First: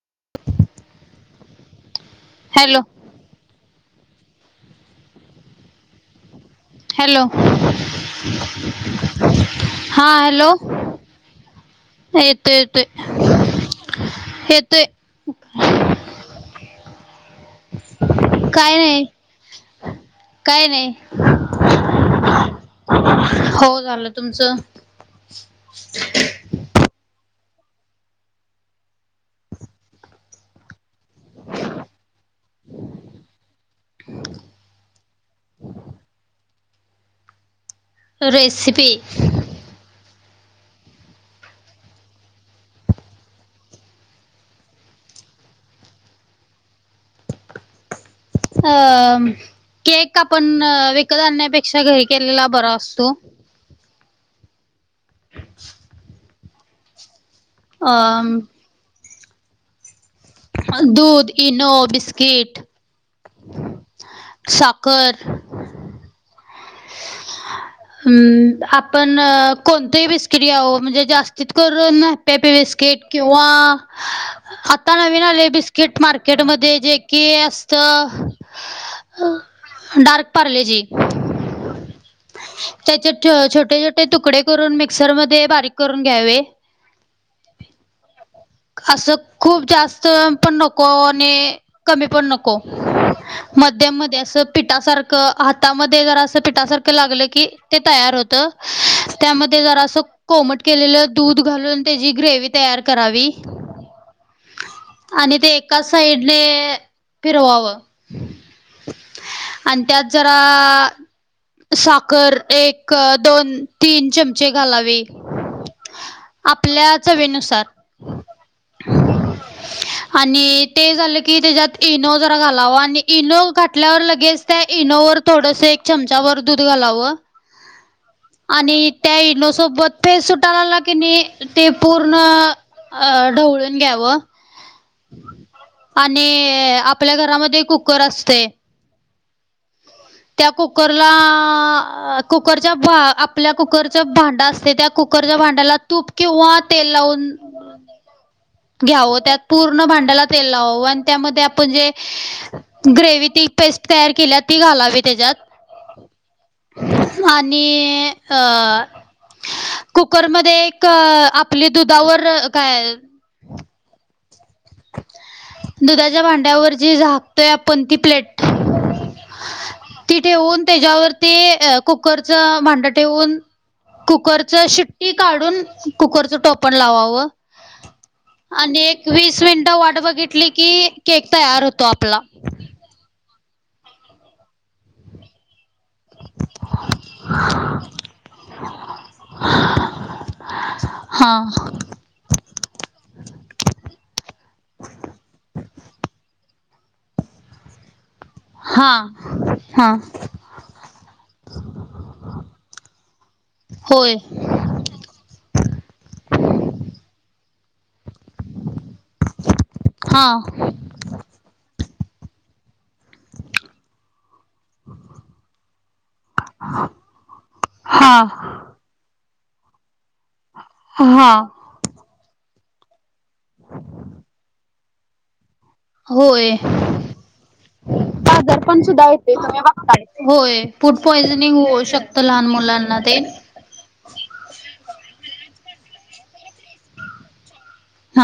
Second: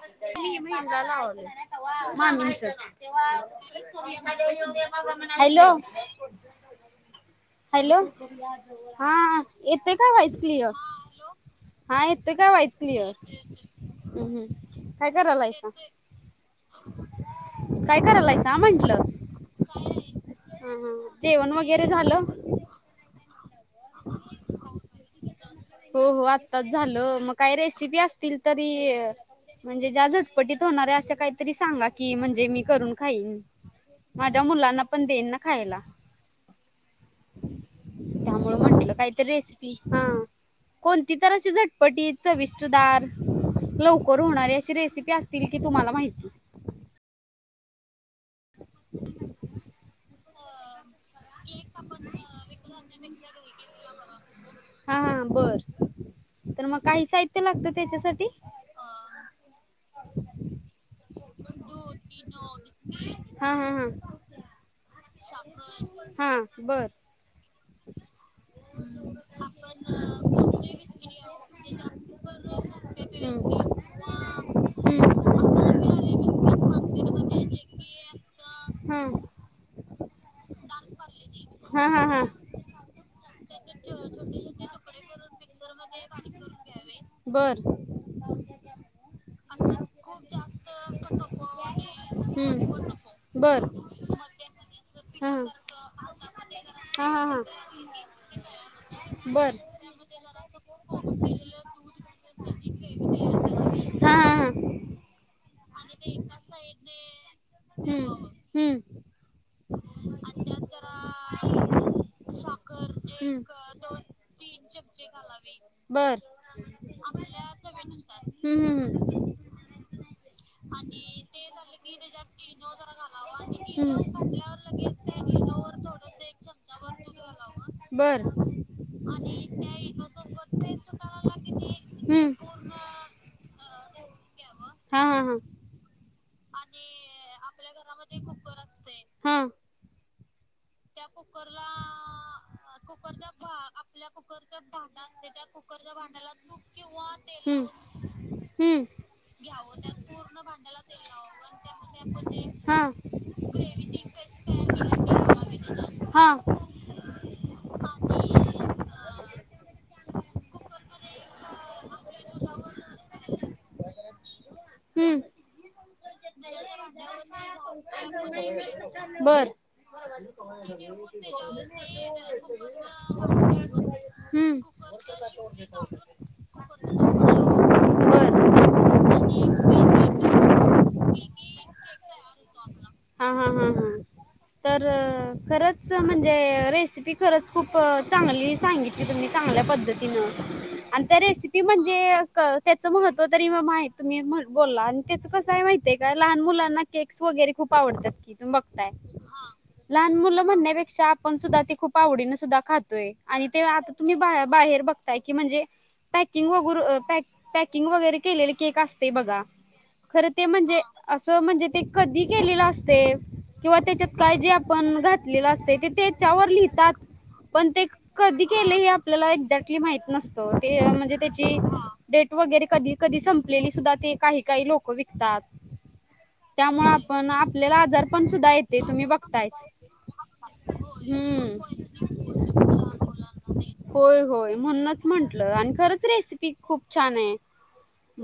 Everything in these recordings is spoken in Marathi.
[inaudible] Hello hello. हॅलो हॅलो हांहां येतय हा काय व्हाइच हॅलो क्लियर? हां येतोय काय वाईच क्लियर? येतोय काय करायलायसा? काय करालायसा काय म्हंटलं? नाही काय हं हं नाही हं जेवण वगैरे झालं? हो झालं तुमचं? हो हो आत्ताच झालं मग काय रेसिपी असतील तरी म्हणजे ज्या झटपटीत होणाऱ्या अशा कायतरी सांगाकी म्हणजे मी करून खाईन. माझ्या मुलांना पन देईंन ना खायला. त्यामुळं रेसिपी म्हंटलं कायतरी रेसिपी हा कोणतीतर अशी झटपटीत चविष्टदार लवकर होणारी अशी रेसिपी असतील की तुम्हाला माहिती? अम केक आपण अ विक विकत आणण्यापेक्षा घरी केलेला बरा असतो. हा हा बर [inaudible] तर मग काय साहित्य लागतं अ त्याच्यासाठी दूध, इनो, बिस्किट हं हं हं साखर साखर हं बर हम्म आपण आपण कोणतही बिस्किट खोबरे घ्याव म्हणजे विस्किरी जास्तीत म्हणजे करून जास्त हॅपी हॅपी करून बिस्किट खोबरे किंवा हम्म आं विस्किर आता किंवा नवीन आलेय बिस्किट मार्केटमध्ये जे कि असतं हम्म डार्क पार्लेजी हं हं हं त्याचे टओ छोटे छोटे तुकडे करून मिक्सर मध्ये बारीक करून घ्यावे. बर असक खूप जास्त पण नको आणि कमीपण नको. बर. मध्यम मध्ये असं पिठासारखं हातामध्ये जरासं पीठ् ठासारखं लागलं घातलं की ते तयार होतं बर. त्यामध्ये जरास कोमट केलेल दूध घालू घालून तेजी ग्रेवी तयार करावी हा हा हा. आणि ते एकाच साइडने [unintelligible] आणि त्यात जरा साखर एकं दोनतीन चमचे घालावी बर चवीनुसार हम्म हम्म हम्म आणि ते झालं की त्याच्यात इनो जरा घालावा आणि इनो घाठल्यावर लगेच ते इनोवर थोडस एक चमचाभर दूध घालावं बर आणि त्या इनोसोबत फेस सुटालाला कीनी ते पूर्ण हम्म. अ ढवळून घ्यावं. हा हा हा आणि आपल्या घरामध्ये, कुकर असतय हा त्या कुकरला आ कुकरच्या, भा आपल्या कुकरच्या आत भांडं असतय, त्या कुकरच्या भांड्याला तुप किंवा तेल लावून [inaudible] घ्यावं, त्यात पूर्ण भांड्याला तेल लावावं आणि त्यामध्ये आपण जे हा ग्रेव्ही ती पेस्ट तयार कील्या, ती घालावी त्याज्यात हा आणि अ कुकरमध्ये एक, आपली दुधावर काय हम्म दुधाच्या भांड्यावर जी झाकतोय आपण ती प्लेट बर ती ठेवून त्याच्यावर ते कुकरचं भांड ठेवून कुकरच हम्म. शिट्टी काढून, कुकरचं टोपण लावावं. [unintelligible] आणि एक, वीस मिनिटं वाट बघितली कि, केक तयार होतो आपला. हां... हां... हां... तरं! खर च म्हणजे रेसिपी खरंच खूप चांगली सांगितली, तुम्ही चांगल्या पद्धतीनं आणि, त्या रेसिपी हा म्हणजे, त्याच महत्वं तो तरी मग, माहीत म्हणून तुम्ही बोलला आणि त्याच कसं आहे माहितय का? लहान मुलांना केक्स वगैरे खूप आवडतात की, तुम्ही बघताय. हा हा लहान मुलं म्हणण्यापेक्षा, आपण सुद्धा ते खूप आवडीने सुद्धा खातोय, आणि ते आत आणि होय तुम्ही बाहे बाहेर बघताय की, म्हणजे पॅकींग वगैरे पॅकिंग वगैरे केलेले केक असतंय बघा, हा खरं ते म्हणजे असं म्हणजे कधी? केलेल अस ते किंवा त्याच्यात काय जे आपण घातलेलं असते, ते त्याच्यावर लिहितात. पण ते, हा कधी केलंय? हे आपल्याला त्यातली माहिती नसते, ते म्हणजे हा त्याची डेट वगैरे कधी? कधी संपलेली सुद्धा, ते काही-काही लोक विकतात. होय. त्यामुळे आपण आपल्याला आजार पण सुद्धा येते आजारपण तुम्ही सुद्धा येतंय, तुम्ही बघतायच बघताय. होय, फूड पॉझनिंग सुद्धा होऊ शकते त लहान मुलांना ते. होय-होय, म्हणूनच म्हंटलं आणि खरंच, रेसिपी खूप छान आहे.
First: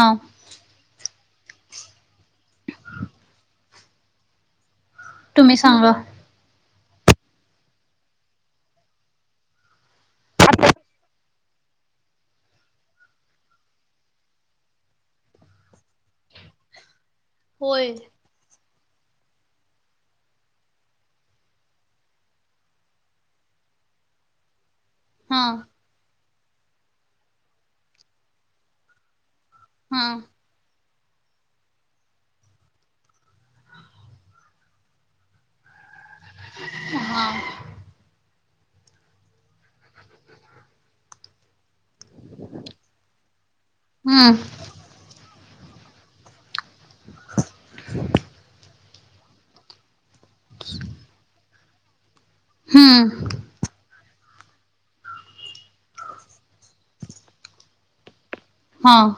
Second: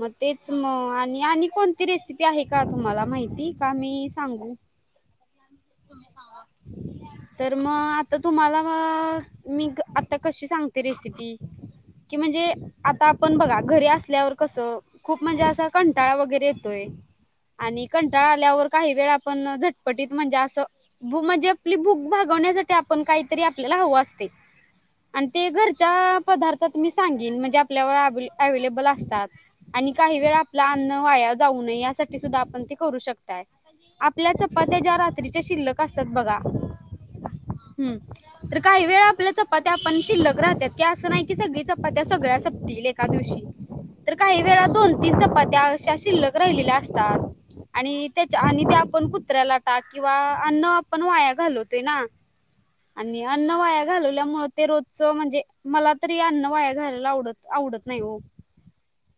मग तेच म आ आणि, कोणती रेसिपी आहे का तुम्हाला माहिती? का मी सांगू? तुम्ही सांगा. तर मग, आता तुम्हाला मी, आता कशी सांगते रेसिपी? [unintelligible] कि म्हणजे, आता आपण बघा, घरी असल्यावर कसं, खूप म्हणजे असा कंटाळा वगैरे येतोय. आणि होय. कंटाळा आल्यावर काही वेळा, आपण झटपटीत म्हणजे असं म्हणजे आपली भूक भागवण्यासाठी आपण काही तरी आपल्याला हवं असतंय. आणि हा ते, घरच्या पदार्थात मी सांगीन, म्हणजे आपल्या जवळ ऍव्हेलेबल असतात. आणि, हा काही वेळा आपलं अन्न वाया जाऊ नये यासाठी सुद्धा आपण किती करू शकताय. आपल्या चपात्या ज्या रात्रीच्या शिल्लक असतात बघा, हम्म. तर काही वेळा, आपल्या चपात्या पण शिल्लक राहतात की, असं नाही कि सगळी चपा चपात्या सगळ्या संपतील एका दिवशी, तर हम्म काही वेळा दोन-तीन चपाती त्या अशा शिल्लक राहिलेल्या असतात, आणि त्याच्या आणि त्या आपण कुत्र्याला टाक किंवा अन्न आपण वाया घालवतोय ना आणि हम्म अन्न वाया घालवल्यामुळं ते रोजचं म्हंजे मला तरी अन्न वाया घालायला आवडत आवडत नाही ओ हां.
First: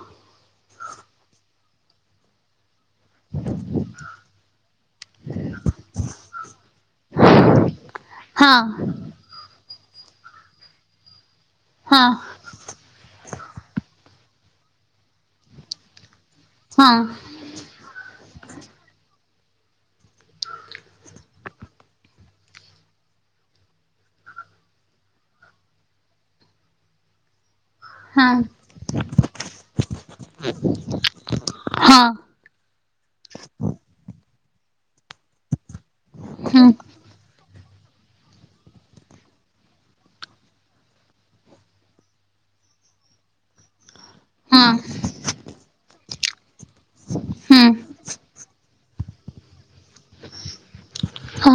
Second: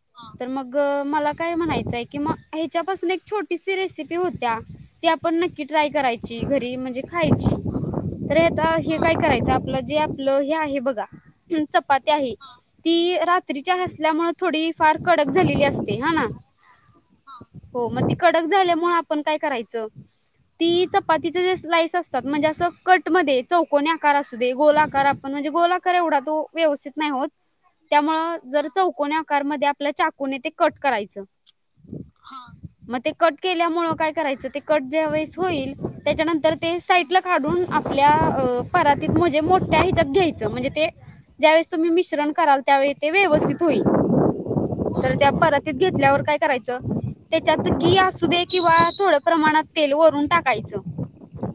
गं मला काय म्हणायचंय कि म ह्याच्यापासून एक सी रिसिपी होत्या ती आपन नक्की ट्राय करायची घरी म्हंजे खायची. तर हे हा आता हे काय करायचं आपलं जे आप आपलं हे आहे बघा हा चपाती आहे ती रात्रीची हसल्यामुळं थोडी फार कडक झालेली असते हांना. हां. झाल्यामुळ आपण काय करायचं? ती चपातीचेजे स्लाईस असतात म्हंजे असं कटमध्ये चौकोनी आकार असू दे गोल आकार आपण म्हंजे गोल आकार एवढा तो व्यवस्थित नाय होत. हा त्यामुळं जर चौकोनी आकारमध्ये आपल्या चाकून ते कट करायचं. हा म ते कट केल्यामुळं काय करायचं ते कट ज्या वेळेस होईल त्याच्यानंतर हम्म ते साईडला काढून आपल्या अ परातीत म्हजे मोठ्या हिज्यात घ्यायचं म्हणजे ते ज्यावेेळेस तुम्ही मिश्रण कराल त्यावेळी ते व्येवस्थित होईल. हा तर त्या परातीत घेतल्यावर काय करायचं ते च्यात हम्म गी असूदे किंवा थोड प्रमाणात तेल वरून टाकायचं. हा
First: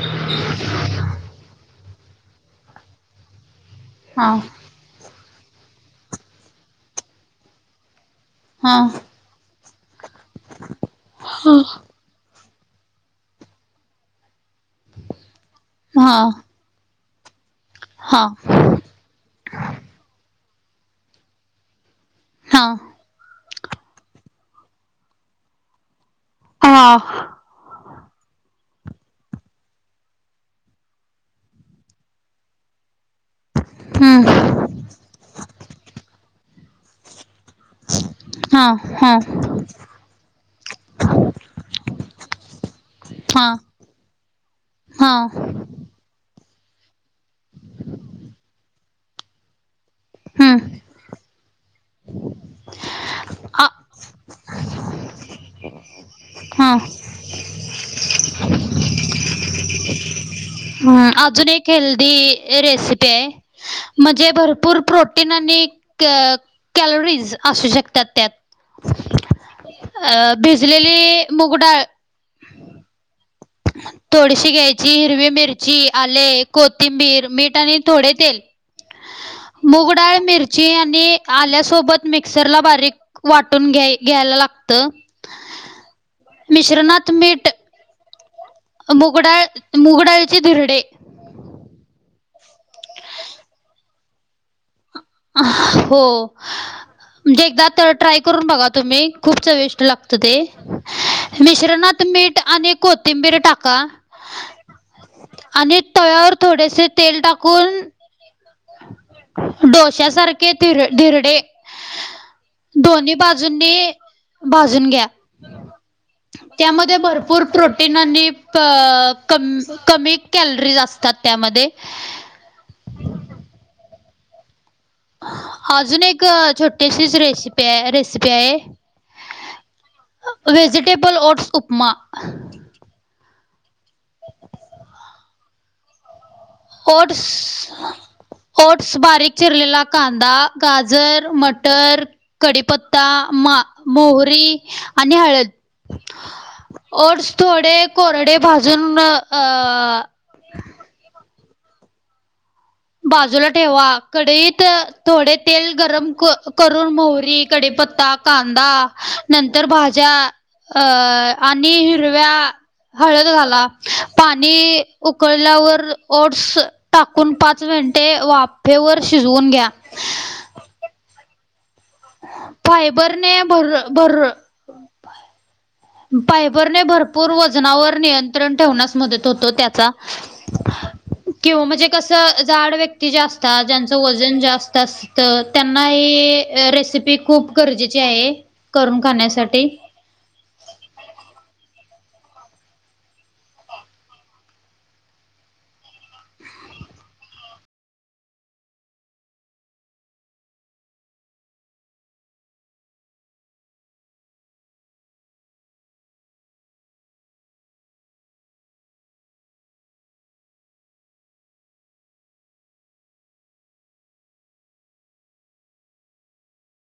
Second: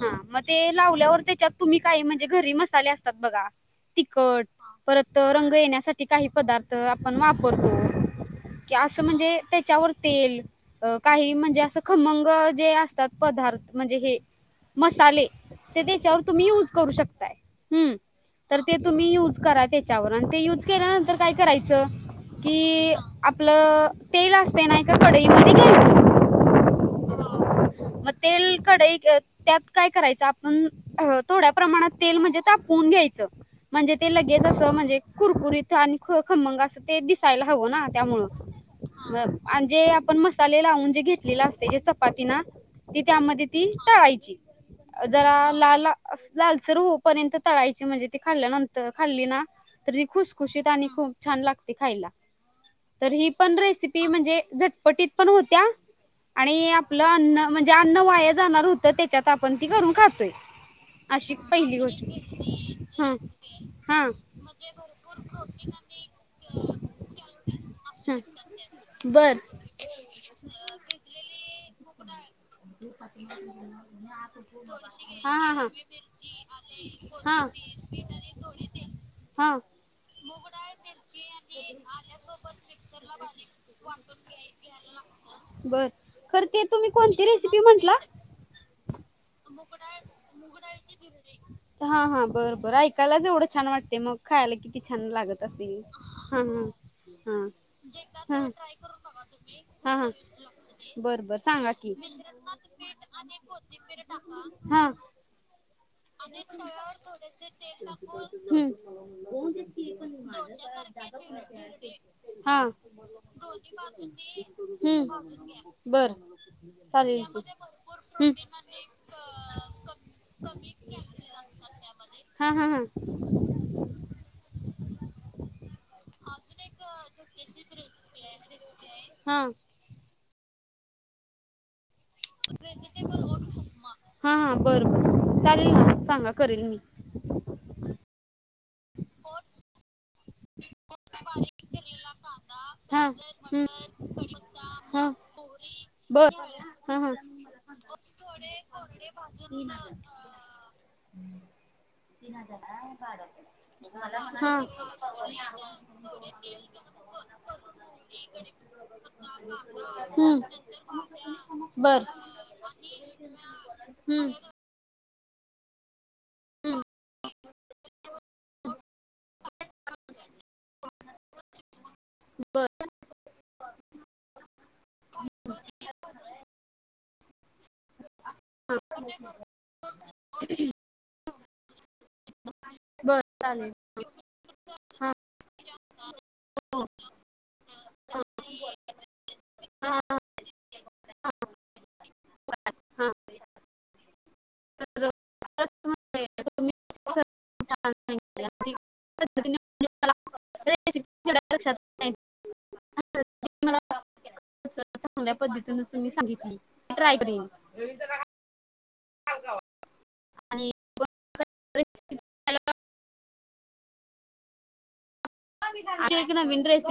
हां म ते लावल्यावर त्याच्यात तुम्ही काय म्हणजे घरी मसाले असतात बघा हा तिखट परत तो रंग येण्यासाठी काही पदार्थ आपण वापरतो की हा असं म्हणजे त्याच्यावर तेल अ काही म्हणजे असं खमंग जे असतात पदार्थ म्हणजे हे मसाले ते हा तेच्यावर हा तुम्ही युज करू शक हं हा तर ते तुम्ही युज करा तेच्यावर आणि ते युज केल्यानंतर काय करायचं की आपलं तेल अस ते ना एका कढई मध्ये घ्यायचं. हा म तेल कढईत अ त्यात काय करायचं आपण अ थोड्या प्रमाणात तेल म्हणजे ताप उन घ्यायचं म्हणजे ते हम्म लगेच असं म्हणजे कुरकुरीत आन् ख खमंग असं ते दिसायला हवं ना त्यामुळं हा हा आन जे, आपण मसाले लावून जे घेतलेलं असतयं जे चपातीना ती हा त्यामध्ये ती तळायची. अ हा जरा लाल अस् लालसर हु पर्यंत तळायची, म्हंजे ती खाल्ल्या नंतर खाल्लीना तर ती हम्म खुसखुशीत आणि खूप छान न लागती खायला. तर हीपन आ रेसिपी म्हंनजे झटपटीत पण होत्या आणि हा आपलं अन्न, म्हंनजे अन्न वाया जाणार हुतं त्याच्यात आपण ती करून खातोय. अशी अजून एक पहिली गोष्ट हेल्दी हा रेसिपीआय, हा म्हनजे भरपूर प्रोटीन अन इ कॅलोरीज असू शकतात त्यात. बंर. अ भिजलेली मुगडाळ. [inaudible] थोडीशी घ्यायची, बर हिरवी मिरची, आले, कोथिंबीर, मीठ आणि थोडे तेल. [inaudible] मुगडाळ, मिरची आणि आल्यासोबत मिक्सरला बारीक वाटून घ्याय घ्याला लागत, मिश्रणात कोंनती मीठ, रेसिपी म्हंटला? मुगडाळ मुगडाळचे धिरडे हां, हां. बंर, बंर ऐकायलाच एवढं छान वाटते, मग खायला किती छान लागत असेल हां, ह. म्हंनजे एकदा त ट्राय करून बगा तुम्ही. खूप चविष्ट हा हा लागत ते बर बर सांगा की मिश्रणात मीठ आणि कोथिंबीर टाका. आणि तव्यावर आणि थोडेसे तव्यावर थोडसं तेल टाकून, हम्म. डोश्या सारखे धीर-धिरडे हा. हम्म. दोन्ही भाजून बाजूंनी हा घ्या भाजून घ्या बर. त्यामध्ये चालेल भरपूर की प्रोटीन आणि हम्म प-कमी कमी कॅलरीज तात त्यामध्ये. हा हा हा [inaudible] अजून एक छोटीशीच रेसिपी आहे, रेसिपी आहे. हा vegetable oats upma. Vegetable oats upma. हा हा बर बर चालेल ना, सांगा. करेल मी ओट्स ओट्स, बारीक चिरलेला कांदा, गाजर, मटर हा कडीपत्ता मा हम्म मोहरी आणि हळद. बरं ओट्स थोडे कोरडे ह भाजून अ ह [unintelligible] [unintelligible] बाजूला ठेवा. कढईत थोडे तेल गरम करून मोहरी, कडी पत्ता, कांदा नंतर भाज्या हम्म अ आणि बर हिरव्या हळद घाला. हम्म पाणी उकळल्यावर ओट्स टाकून पाच मिनटे वाफेवर शिज शिजवून घ्या. बर. ने भर भर, फायबर ने भर पूर वजनावर नियंत्रण ठेवण्यास मदत होतो त्याचा. किंवा म्हणजे कसं जाड व्यक्ती जे असतात, ज्यांचं वजन जास्त असतं त्यांना हे हे रेसिपी खूप गरजेची आहे, करून खाण्यासाठी. हा [unintelligible] हा. [unintelligible] [unintelligible] रेसिपी एवढ्या लक्षात राहत नईत. [unintelligible] मला [unintelligible] चांगल्या पद्धतीनी तुम्ही सांगितली. ट्राय करीन. [unintelligible] [unintelligible] आमची एक नवीन रेसिप